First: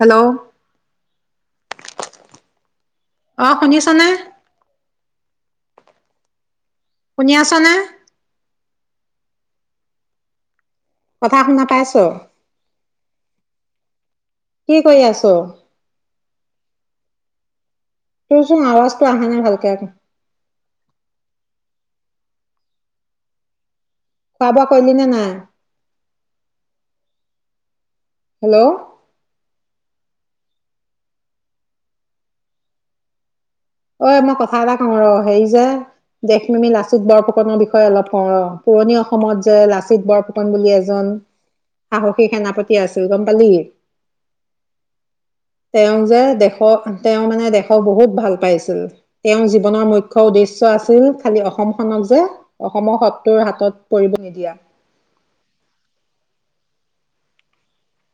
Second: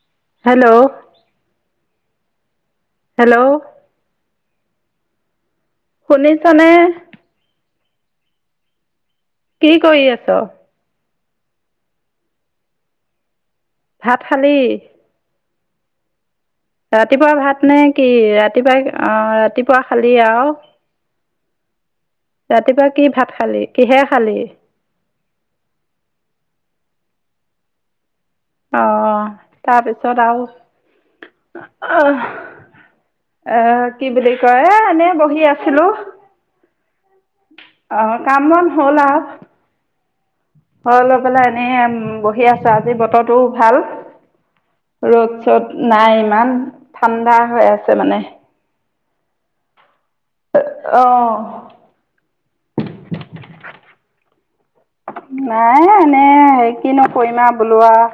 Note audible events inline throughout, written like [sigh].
Hello hello অ hello শুনিছ নে শুনিছো শুনি আছ নে? কি কৰি আছ? কথা শুনা পাইছ? ভাত খালি কি কৰি আছ? ৰাতিপুৱা ভাত নে কি তোৰচোন ৰাতিপুৱাই আৱাজটো অ আহা নাই ভালকে ৰাতিপুৱা খালি আৰু ৰাতিপুৱা কি ভাত খালি? কিহে খালি খোৱা বোৱা কৰিলি নে নাই? [unintelligible] হেল্ল' অ তাৰপিছত তাৰপৰা আৰু অ অই মই কথা এটা কওঁ ৰ বহি হেৰি যে আছিলো দেশপ্ৰেমী লাচিত বৰফুকনৰ বিষয়ে অলপ অঁ কওঁ ৰ কাম পুৰণি অসমত যে লাচিত বৰফুকন বুলি অ এজন লৈ পেলাই এনে সাহসী বহি আছো সেনাপতি আজি আছিল গম বতৰটো পালি ভাল ৰ'দ চ'দ তেওঁ যে নাই ইমান দেশৰ তেওঁ ঠাণ্ডা মানে হৈ দেশক আছে বহুত মানে। ভাল পাইছিল তেওঁৰ জীৱনৰ ম মুখ্য উদ্দেশ্য আছিল খালী অঁ অসমখনক যে অসমক শত্ৰুৰ হাতত পৰিব নিদিয়া। মানে হেৰি কিনো কৰিম আৰু বোলো আৰু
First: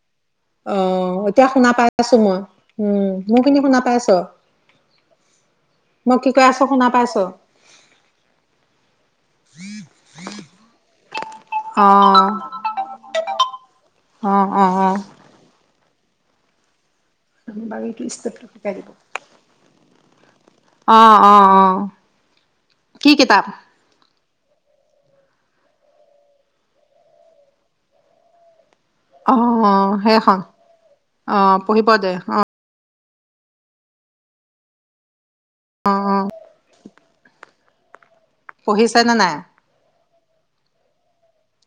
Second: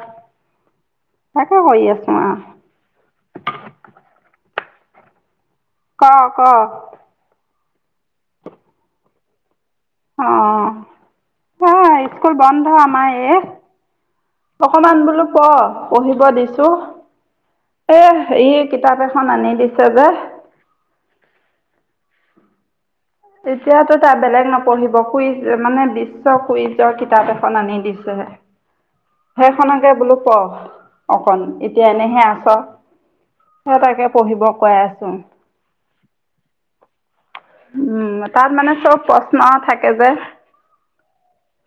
অঁ এতিয়া তাকে শুনা কৰি পাই আছো আছোঁ আৰু মই উম মোৰ খিনি শুনা পাই আছ ক মই ক কিবা আশা শুনা পাইছো অ আহ অ', স্কুল বন্ধ আমাৰ এই অ', অ', অ'। অকমান বোলো প পঢ়িব দিছো। এ বাকীটো ষ্টেপটো এইে কিতাপ এখন আনি দিছে যে। আহ অ অ কি কিতাপ? এতিয়াত তো ত বেলেগ নপঢ়িব কুইজ মানে বিশ্ব কুইজৰ কিতাপ এখন আনি দিছে। অ', অ', সেইখনকে বোলো প সেইখন অকন অ', এতিয়া পঢ়িব দে এনেহে আছ। অ', হেতকে তাকে পঢ়িব কৈ আছো। অ অ। উম ম। তাত মানে চব প্ৰশ্ন থাকে যে।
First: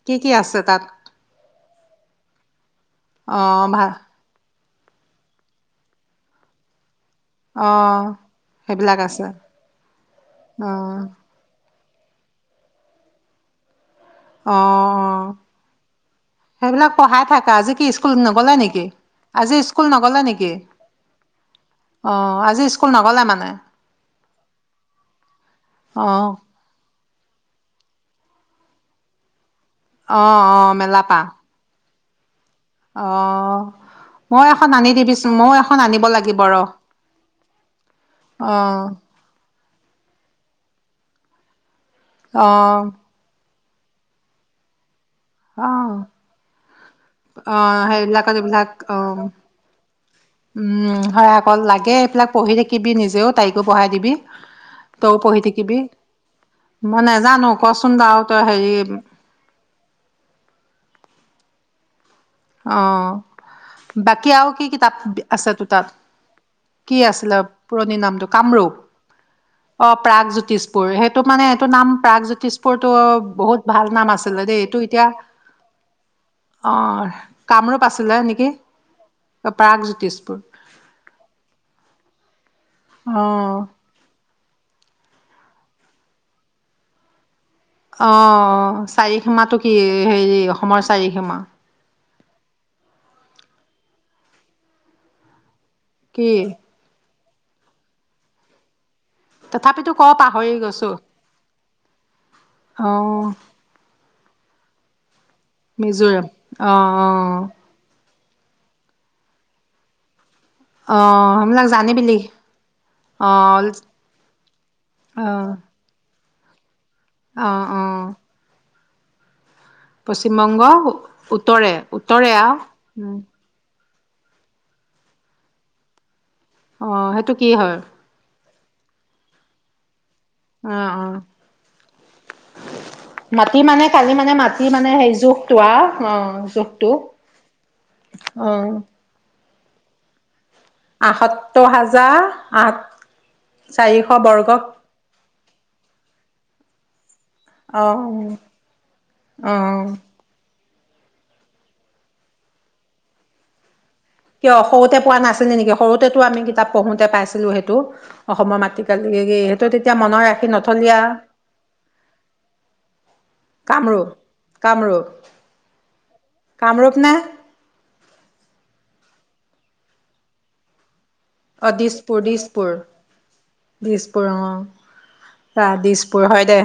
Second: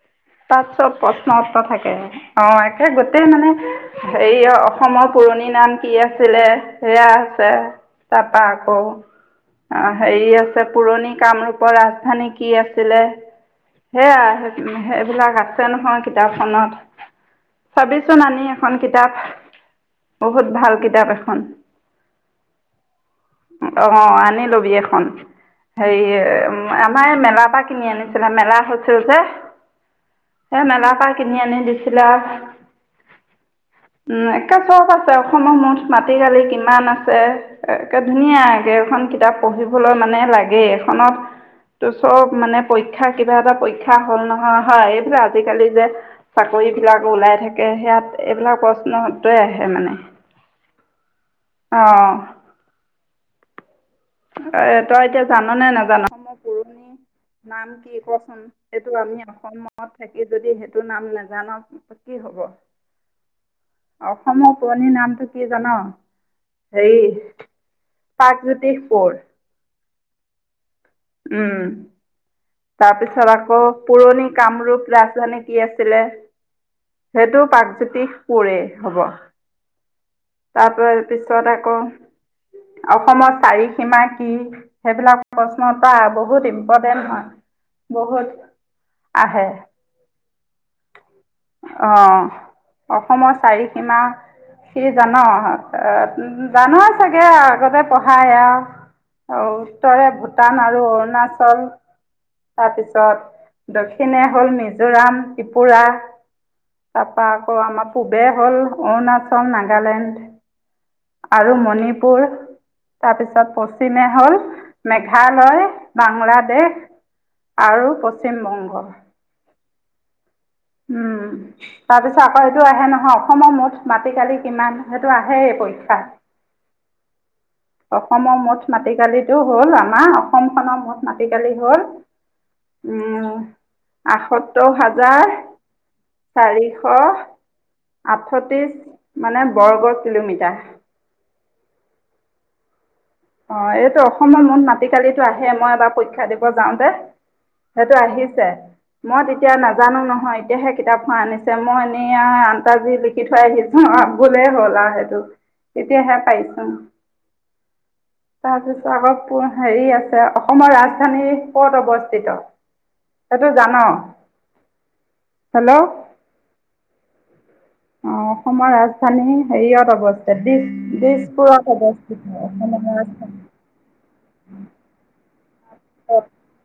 কি কি আছে তাত চব প্ৰশ্ন উত্তৰ থাকে। অঁহ হেত গোটেই মানে অ', ভাল হেৰি। অসমৰ পুৰণি নাম কি আছিলে। সেয়া আছে অ'। তাৰপা আকৌ সেইবিলাক আছে হেৰি আছে অ', পুৰণি কামৰূপ। কৰ ৰাজধানী কি আছিলে। সেয়া অ', অ', এইবিলাক আছে নহয় কিতাপখনত সেইবিলাক পঢ়াই থাকা আজি কি চাবি স্কুল চোন আনি নগ'লে এখন নেকি? কিতাপ আজি স্কুল নগ'লে বহুত নেকি? ভাল কিতাপ এখন অ', আজি স্কুল নগ'লে মানে অ আনি লবি এখন হেৰি। অ'। আমাৰ মেলাৰ পৰা কিনি আনিছিলে মেলা হৈছিল যে। অ অ মেলা পা ছিলাক উম মই একে এখন চব আনি আছে দিবিচোন ময়ো অসমৰ এখন মুঠ আনিব মাটি গালি লাগিব ৰ অঁ কিমান আছে একে ধুনীয়াে এইখন কিতাপ। পঢ়িবলৈ মানে লাগে এখনত প। তোৰ চব মানে অঁ পৰীক্ষা কিবা এটা পৰীক্ষা। চাহ হ'ল ন অ হয়। এইবিলাক অ আজিকালি যে চাকৰিবিলাক ওলাই থাকে আহ সেয়াত সেইবিলাকত এইবিলাক প্ৰশ্ন আহ উত্তৰে আহে মানে উম হয় অ অ অ সেই বিলাক অকল লাগে অঁ এইবিলাক পঢ়ি থাকিবি নিজেও তাইকো পঢ়াই দিবি এ তই তইও এতিয়া পঢ়ি জাননে থাকিবি নাজান অসমৰ পুৰণি মই নোজানো কচোন বাৰু তই হেৰি। মনত থাকি যদি সেইটো নাম নাজানক। অ বাকী আৰু অসমৰ কি পুৰণি কিতাপ নামটো কি আছে তো জান তাত কি হেৰি আছিলে পুৰণি নামটো কামৰূপ প্ৰাগজ্যোতিষ পুৰ অ প্ৰাগজ্যোতিষপুৰ সেইটো মানে উম এইটো নাম প্ৰাগজ্যোতিষপুৰ। তাৰপিছত আকৌ পুৰণি এইটো কামৰূপ এতিয়া ৰাজধানী কি আছিলে অ', সেইটো। কামৰূপ আছিলে জ্যোতিছ নেকি পুৰে হ'ব প্ৰাগ জ্যোতিষপুৰ তাৰপ পিছত আকৌ । অসমত অ', চাৰি সীমা কি সেইবিলাক । প্ৰশ্নতটা বহুত ইম্পৰ্টেন্ট হয় । অ চাৰিসীমাটো কি হেৰি অসমৰ চাৰিসীমা । অ অসমৰ চাৰি সীমা কি জানা। অ কি জান । চাগে আৰু আগতে পঢ়ায় এয়া । অ তথাপিতো ক উত্তৰে পাহৰি ভূটান আৰু গৈছো অৰুণাচল । তাৰপিছত অ', দক্ষিণে । হ'ল মিজোৰাম। ত্ৰিপুৰা মিজোৰাম অ', তাৰ পৰা আকৌ আমাৰ পূব। যে হ'ল অৰুণাচল নাগালেণ্ড অ', অ', । আৰু সেইবিলাক জানিবিলি মণিপুৰ তাৰপিছত অ', পশ্চিমে হ'ল অ', মেঘালয় বাংলাদেশ । হে। অ', আৰু অ', পশ্চিম বংগ । পশ্চিমবংগ উম উত্তৰে তাৰপিছত উত্তৰে আকৌ আৰু এইটো আহে নহয় উম, অসমৰ মুঠ। মাটি কালি কিমান সেইটো আহে পৰীক্ষা। অ সেইটো কি হয় । মাটিকালিতটো হ'ল আমাৰ । অসম খনৰ অ', মুঠ অ', মাতি কালি হ'ল । মাটি মানে কালি মানে মাটি আঠসত্তৰ মানে সেই হাজাৰ জোখটো আ অ জোখটো চাৰিশ আহ আঠত্ৰিশ । মানে বৰ্গ কিলোমিটাৰ । আসত্তৰ হাজাৰ আঠ। অ এইটো চাৰিশ অসমৰ বৰ্গ মুঠ মাটি কালি আহে মই এবাৰ পৰীক্ষা দিব যাও দে অ সেইটো আহিছে মই অ তেতিয়া নাজানো নহয় । তেতিয়াহে কিতাপখন আনিছে মই এনে আনতাজ দি লিখি থৈ আহিছোঁ। আৰু ভুলেই কিয় হ'ল আৰু সৰুতে পোৱা সেইটো নাছিলি নেকি সৰুতেতো আমি কিতাপ পঢ়োতে পাইছিলোঁ সেইটো। অসমৰ তাৰপিছ মাটিকালি আকৌ সেইটো হেৰি তেতিয়া মনত আছে ৰাখি অসমৰ নথলীয়া ৰাজধানী ক'ত অৱস্থিত এইটো জান কামৰূপ কামৰূপ হেল্ল'। কামৰূপ নে অ অসমৰ ৰাজধানী হেৰিয়ত অৱস্থিত দি দিচ। অ দিছপুৰ দিছপুৰত দিছপুৰ হ'ব দিছপুৰ অসমৰ । অ দিছপুৰ হয় দে।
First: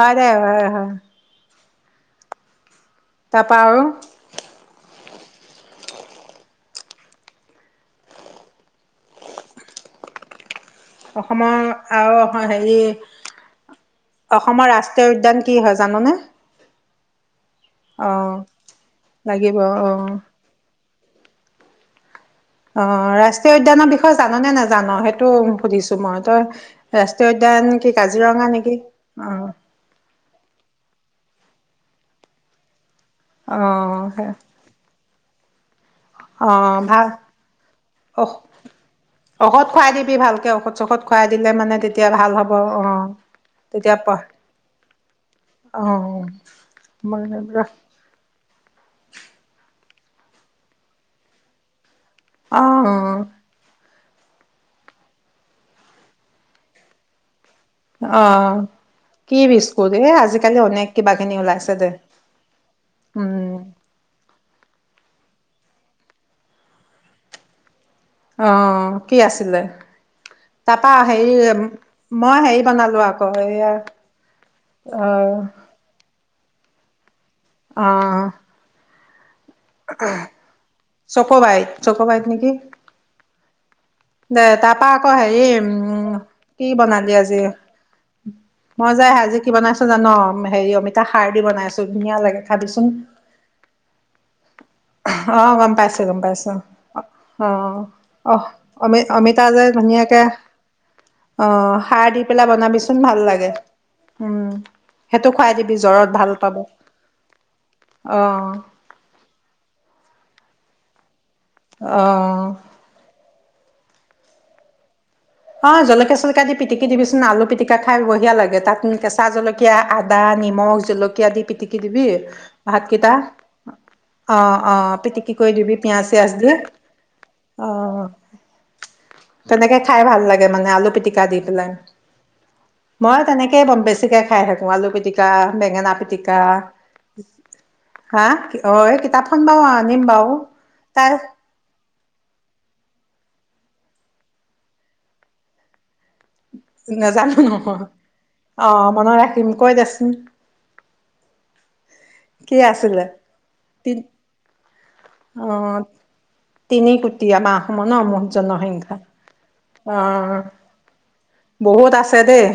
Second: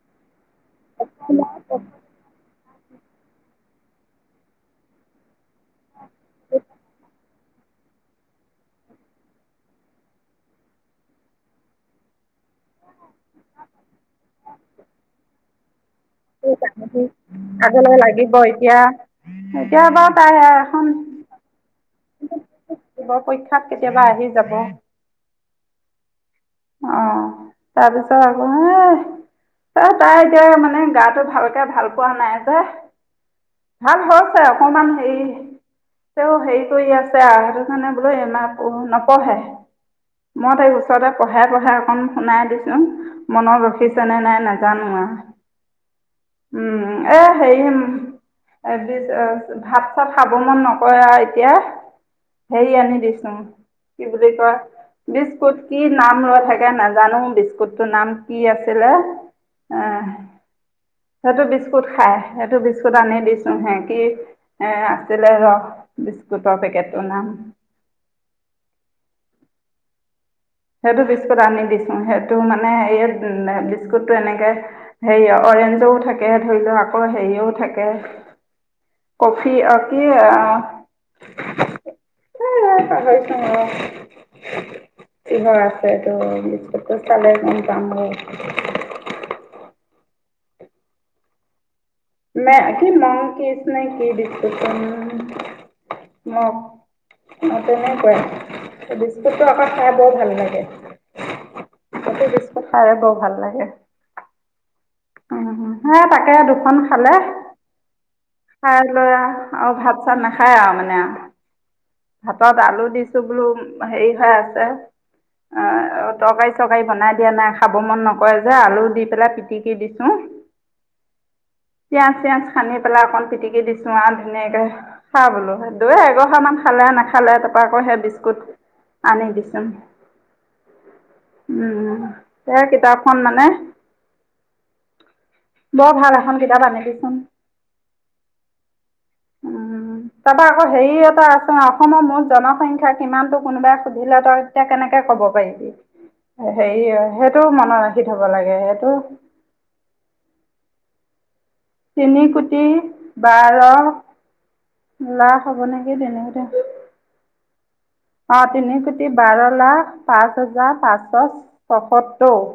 হয় দে হয় হয় । একোঢ নাই অ তাৰ পৰা আৰু অ অসমৰ আৰু অ'ক হেৰি অসমৰ ৰাষ্ট্ৰীয় উদ্যান কি হয় জাননে স আগলৈ অ লাগিব এতিয়া লাগিব এতিয়া অ বাৰু তাই এখন অ দিব ৰাষ্ট্ৰীয় পৰীক্ষাত উদ্যানৰ কেতিয়াবা বিষয়ে আহি জান নে যাব নেজান সেইটো সুধিছো মই অঁ ৰাষ্ট্ৰীয় উদ্যান কি তাৰপিছত আকৌ কাজিৰঙা নেকি অ এ তাই এতিয়া মানে গাটো ভালকে ভাল পোৱা নাই যে অ ভাল হৈছে অকমান হেৰি তেওঁ অ হেৰি কৰি ভাল আছে আহ সেইটো কাৰনে বোলো অ এমাহ পঢ়ো ঔষধ খুৱাই দিবি নপঢ়ে ভালকে মই ঔষধ তাইক চৌষধ ওচৰতে খুৱাই পঢ়াই দিলে মানে পঢ়াই অকন তেতিয়া ভাল হ'ব শুনাই দিছো অ মনত তেতিয়া ৰখিছে প নে নাই নাজানো অ আৰু উম এ হেৰি এইবি ভাত চাত খাব মন নকৰে আৰু এতিয়া অ হেৰি আনি দিছোং কি বুলি কয় বিস্কুট কি কি নাম লৈ থাকে নাজানো বিস্কুটটো নাম অ কি আছিলে কি এ বিস্কুট আজিকালি অনেক কিবা কিনি সেইটো ওলাইছে বিস্কুট দে খাই সেইটো বিস্কুট আনি দিছো উম হে কি এ আছিলে ৰ বিস্কুটৰ পেকেট টোৰ নাম অ হ কি আছিলে তাৰপা সেইটো হেৰি বিস্কুত আনি দিছো সেইটো মই হেৰি মানে বনালো এই আকৌ এয়া বিস্কুতটো এনেকে হেৰি অ অৰেঞ্জও থাকে তাকে ধৰি লও আকৌ হেৰি ও থাকে অ', কফি অ কি এ চকোবাৰীত, চকোবাৰীত নেকি? পাহৰিছো ৰ দে তাপা আকৌ হেৰি কিহ আছে তো উম, কি বিস্কুত টো বনালি চালে আজি? গম পাম বাৰু ম হেৰি অমিতা ষাৰ দি বনাইছো ধুনীয়া লাগে ম খাবিচোন। কি মং কিছনে কি দিছো অ', গম পাইছো, গম উমম পাইছো। মক এই নে কয় অমিত অমিতা যে ধুনীয়াকে অ সাৰ সেইটো দি পেলাই বিস্কুট খাই বনাবিচোন ভাল লাগে উম সেইটো উ খুৱাই দিবি হেই জ্বৰত ভাল তাকে পাব। দুখন খালে অ', খাই লৈ আ ভাত চাত না খাই আও মানে আও অ'। ভাতত আলু দিছো বোলো তোমাৰ হেৰি হৈ আছে অ জলকীয়া চলকীয়া তৰকাৰী দি চৰকাৰী পিটিকি বনাই দিবিচোন দিয়া আলু নাই খাব পিটিকা খাই মন নকৰে বঢ়িয়া যে লাগে তাত আলু দি কেঁচা পেলাই পিটিকি জলকীয়া, আদা, দিছোঁ নিমখ, জলকীয়া দি পিটিকি দিবি পিয়াজ চিয়াজ সানি পেলাই ভাতকেইটা অকণ পিটিকি দিছো আৰু অ ধুনীয়াকে অ খা পিটিকি কৰি বোলো দিবি দুয়ে পিয়াজ এঘৰ চিয়াজ দি সামান খালে নাখালে তাৰপৰা অ আকৌ সেই বিস্কুট আনি দিছো তেনেকে খাই ভাল লাগে মানে আলু পিটিকা দি পেলাই সেই মই কিতাপখন মানে তেনেকে বেছিকে খাই থাকো আলু পিটিকা, বেঙেনা বৰ ভাল পিটিকা এখন কিতাপ আনি দিচোন হয় উম তাৰপৰা আকৌ হেৰি এটা আছে অসমৰ মুঠ জনসংখ্যা সিমানতটো কোনোবাই সুধিলে তই এতিয়া কেনেকে কব পাৰিবি হেৰি নাজানো সেইটো মনত নহয় ৰাখি থব লাগে আহ সেইটো মনত ৰাখিম কৈ জাচোন তিনি কোটি বাৰ তি অ লাখ হ'ব নেকি তেনেতে তিনি কোটি আমাৰ অসমৰ ন মুঠ অ তিনি জনসংখ্যা কোটি বাৰ লাখ অ পাঁচ হাজাৰ পাঁচশ বহুত আছে ছসত্তৰ দেই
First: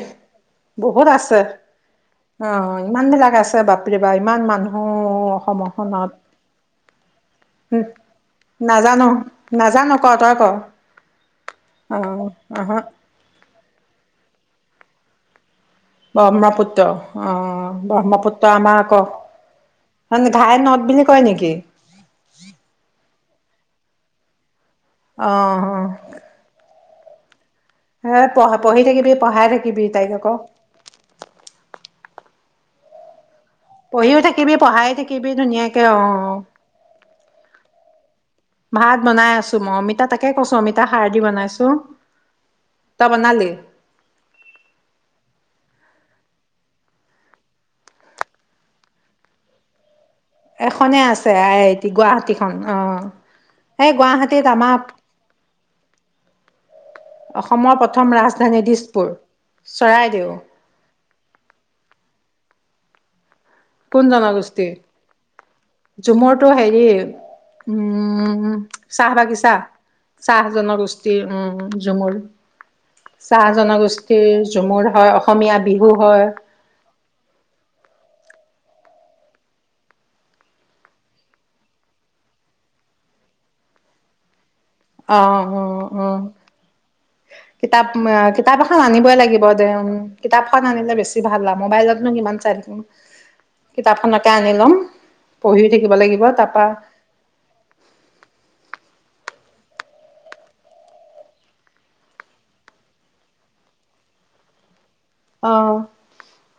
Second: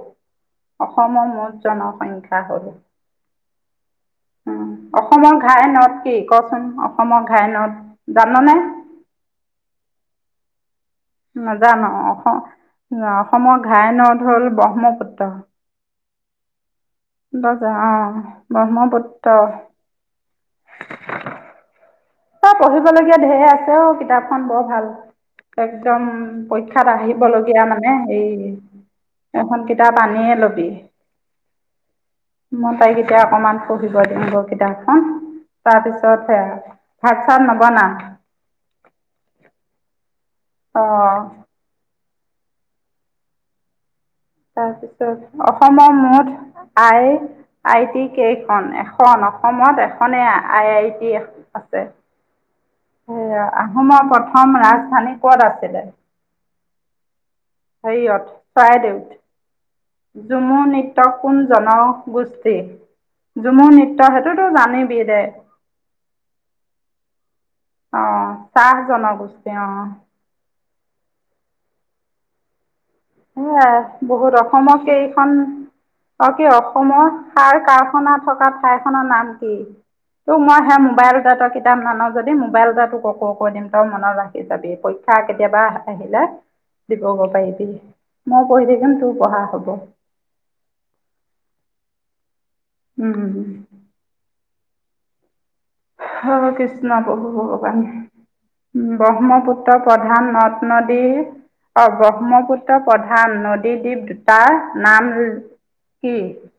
বহুত অসমৰ আছে মুঠ জনসংখ্যা অ হ'ল ইমানবিলাক আছে কিবা ইমান মানুহ অসমৰ ঘাই নদ অসমখনত কি কচোন অসমৰ ঘাই নদ উ জাননে নাজানো নাজানো ক তই ক নাজান অ অসম আহ অসমৰ ঘাই নদ হ'ল ব্ৰহ্মপুত্ৰ ব্ৰহ্মপুত্ৰ অ অঁ ব্ৰহ্মপুত্ৰ আমাৰ ব্ৰহ্মপুত্ৰ আকৌ ঘাই নদ বুলি কয় নেকি? তই পঢ়িবলগীয়া ধেই আছে অ কিতাপ খন বৰ ভাল অ একদম পৰীক্ষাত আহিব [unintelligible] তিয়া মানে সেই এইে পঢ় পঢ়ি থাকিবি পঢ়াই এখন থাকিবি কিতাপ তাইক আকৌ আনিয়ে লবি মই তাইক এতিয়া অকমান পঢ়িব পঢ়িও দিমগৈ থাকিবি পঢ়াই কিতাপখন থাকিবি ধুনীয়াকে অ চব নবনা ভাত বনাই আছো মই অমিতা তাক তাকে কৈছো অমিতা সাৰ দি অঁ বনাইছো তই বনালি তাৰপিছত অসমৰ মুঠ আই আই টি কেইখন, এখন অসমত এখ এখনে আছে গুৱাহাটীখনন হেয়া আহোমৰ প্ৰথম আমাৰ ৰাজধানী কত আছিলে? অসমৰ প্ৰথম হেয়ত ৰাজধানী দিছপুৰ চৰাইদেউ চৰাইদেউত। ঝুমু নৃত্য কোন জনগোষ্ঠী? ঝুমুৰ নৃত্য কোন সেইটোতো জনগোষ্ঠী জানিবি দে ঝুমৰটো হেৰি অ উম চাহ জনগোষ্ঠী বাগিচা অ চাহ জনগোষ্ঠীৰ উম জুমুৰ চাহ সেয়াই জনগোষ্ঠীৰ বহুত অসমৰ ঝুমুৰ হয় কেইখন অসমীয়া বিহু হয়। অ কি অসমৰ সাৰ কাৰখানা থকা ঠাই খনৰ নাম কি? তোক মই সেই মোবাইল দেতৰ কিতাপ নান যদি মোবাইল আলা ককো কৈ দিম তই মনত ৰাখি যাবি পৰীক্ষা অ কেতিয়াবা অ অ আহিলে দিবগৈ পাৰিবি কিতাপ মই কিতাপ পঢ়ি এখন থাকিম তোৰ আনিবই পঢ়া লাগিব দে হ'ব। কিতাপ খন আনিলে বেছি ভাল মবাইলত নো কিমান চাই উম কিতাপখনকে আনি লম পঢ়ি থাকি হে কৃষ্ণ প্ৰভু ভগৱান ব্ৰহ্মপুত্ৰ পুত্ৰ প্ৰধান নদ নদীৰ অ ব্ৰহ্মপুত্ৰ প্ৰধান নদী দ্বীপ দুটা অহ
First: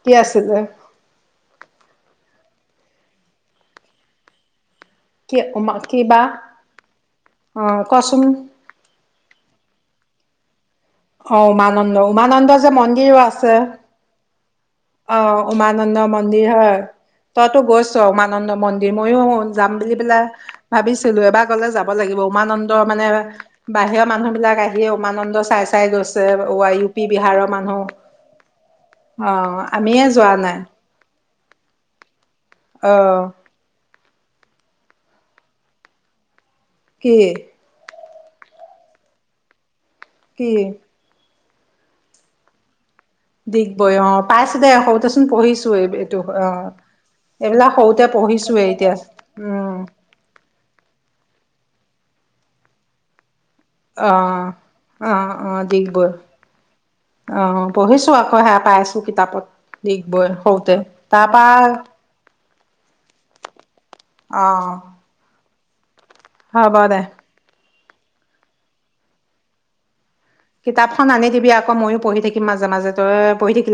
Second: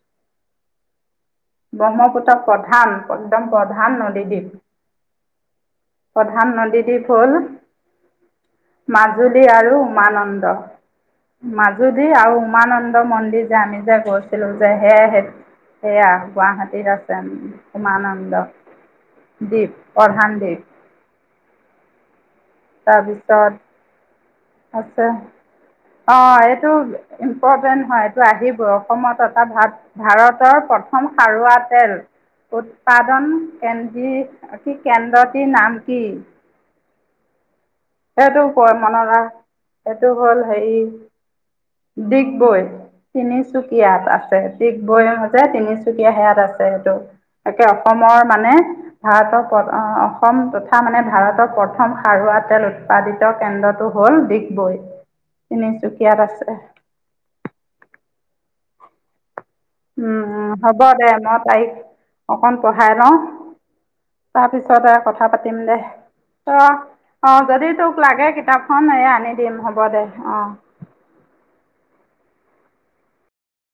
কি আছিলে? ব্ৰহ্মপুত্ৰ প্ৰধান একদম প্ৰধান নদীদ্বীপ। কি উমা কি বা প্ৰধান নদীদ্বীপ হল অ কচোন মাজুলী আৰু উমানন্দ অ উমানন্দ মাজুলী আৰু যে উমানন্দ মন্দিৰো মন্দিৰ আছে যে আমি যে গৈছ হেল্লো সেয় অ সেই উমানন্দ সেয়া মন্দিৰ হয় গুৱাহাটীত আছে তইতো গৈছ উমানন্দ মন্দিৰ ময়ো দ্বীপ যাম বুলি পেলাই প্ৰধান দ্বীপ ভাবিছিলো এবাৰ গলে যাব লাগিব উমানন্দ মানে তাৰপিছত বাহিৰৰ মানুহ বিলাক আহিয়ে আছে উমানন্দ চাই চাই গৈছে অঁ ৱ এইটো ইউ পি বিহাৰৰ মানুহ ইম্পৰ্টেণ্ট হয় এইটো আহিব অসমত অ এটা ভাত ভাৰতৰ যোৱা নাই প্ৰথ প্ৰথম সাৰুৱা তেল অ উৎপাদন কেন্দ্ৰ কেন্দ্ৰটিৰ নাম কি? কি? সেইটো কয় মনত ৰাখ এইটো হ'ল কি হেৰি ডিগবৈ দিগবৈ তিনিচুকীয়াত অ পাইছো দে সৰুতে চোন পঢ়িছো এই তত অ আছে এতিয়া এইবিলাক সৰুতে অসমৰ মানে পঢ়িছোৱে এতিয়া ভাৰতৰ উম অসম তথা মানে ভা ভাৰতৰ প্ৰথম সাৰুৱা তেল উৎপাদিত কেন্দ্ৰটো অ হ'ল ডিগবৈ অ অ দিগবৈ তিনিচুকীয়াত আছে অহ পঢ়িছো আকৌ সেয়া পাইছো কিতাপত দিগবৈ উম সৰুতে হ'ব দে তা মই পা তাইক আও অকণ চাই লওঁ অ', তাৰপিছতে কথা পাতি দি দিম দেহ অ হ'ব দে অ যদি তোক তোক লাগে কিতাপখন এই আনি দিম হ'ব দে। অ' কিতাপখন আনি দিবি আক ময়ো পঢ়ি থাকিম মাজে মাজে তই পঢ়ি থাকিলে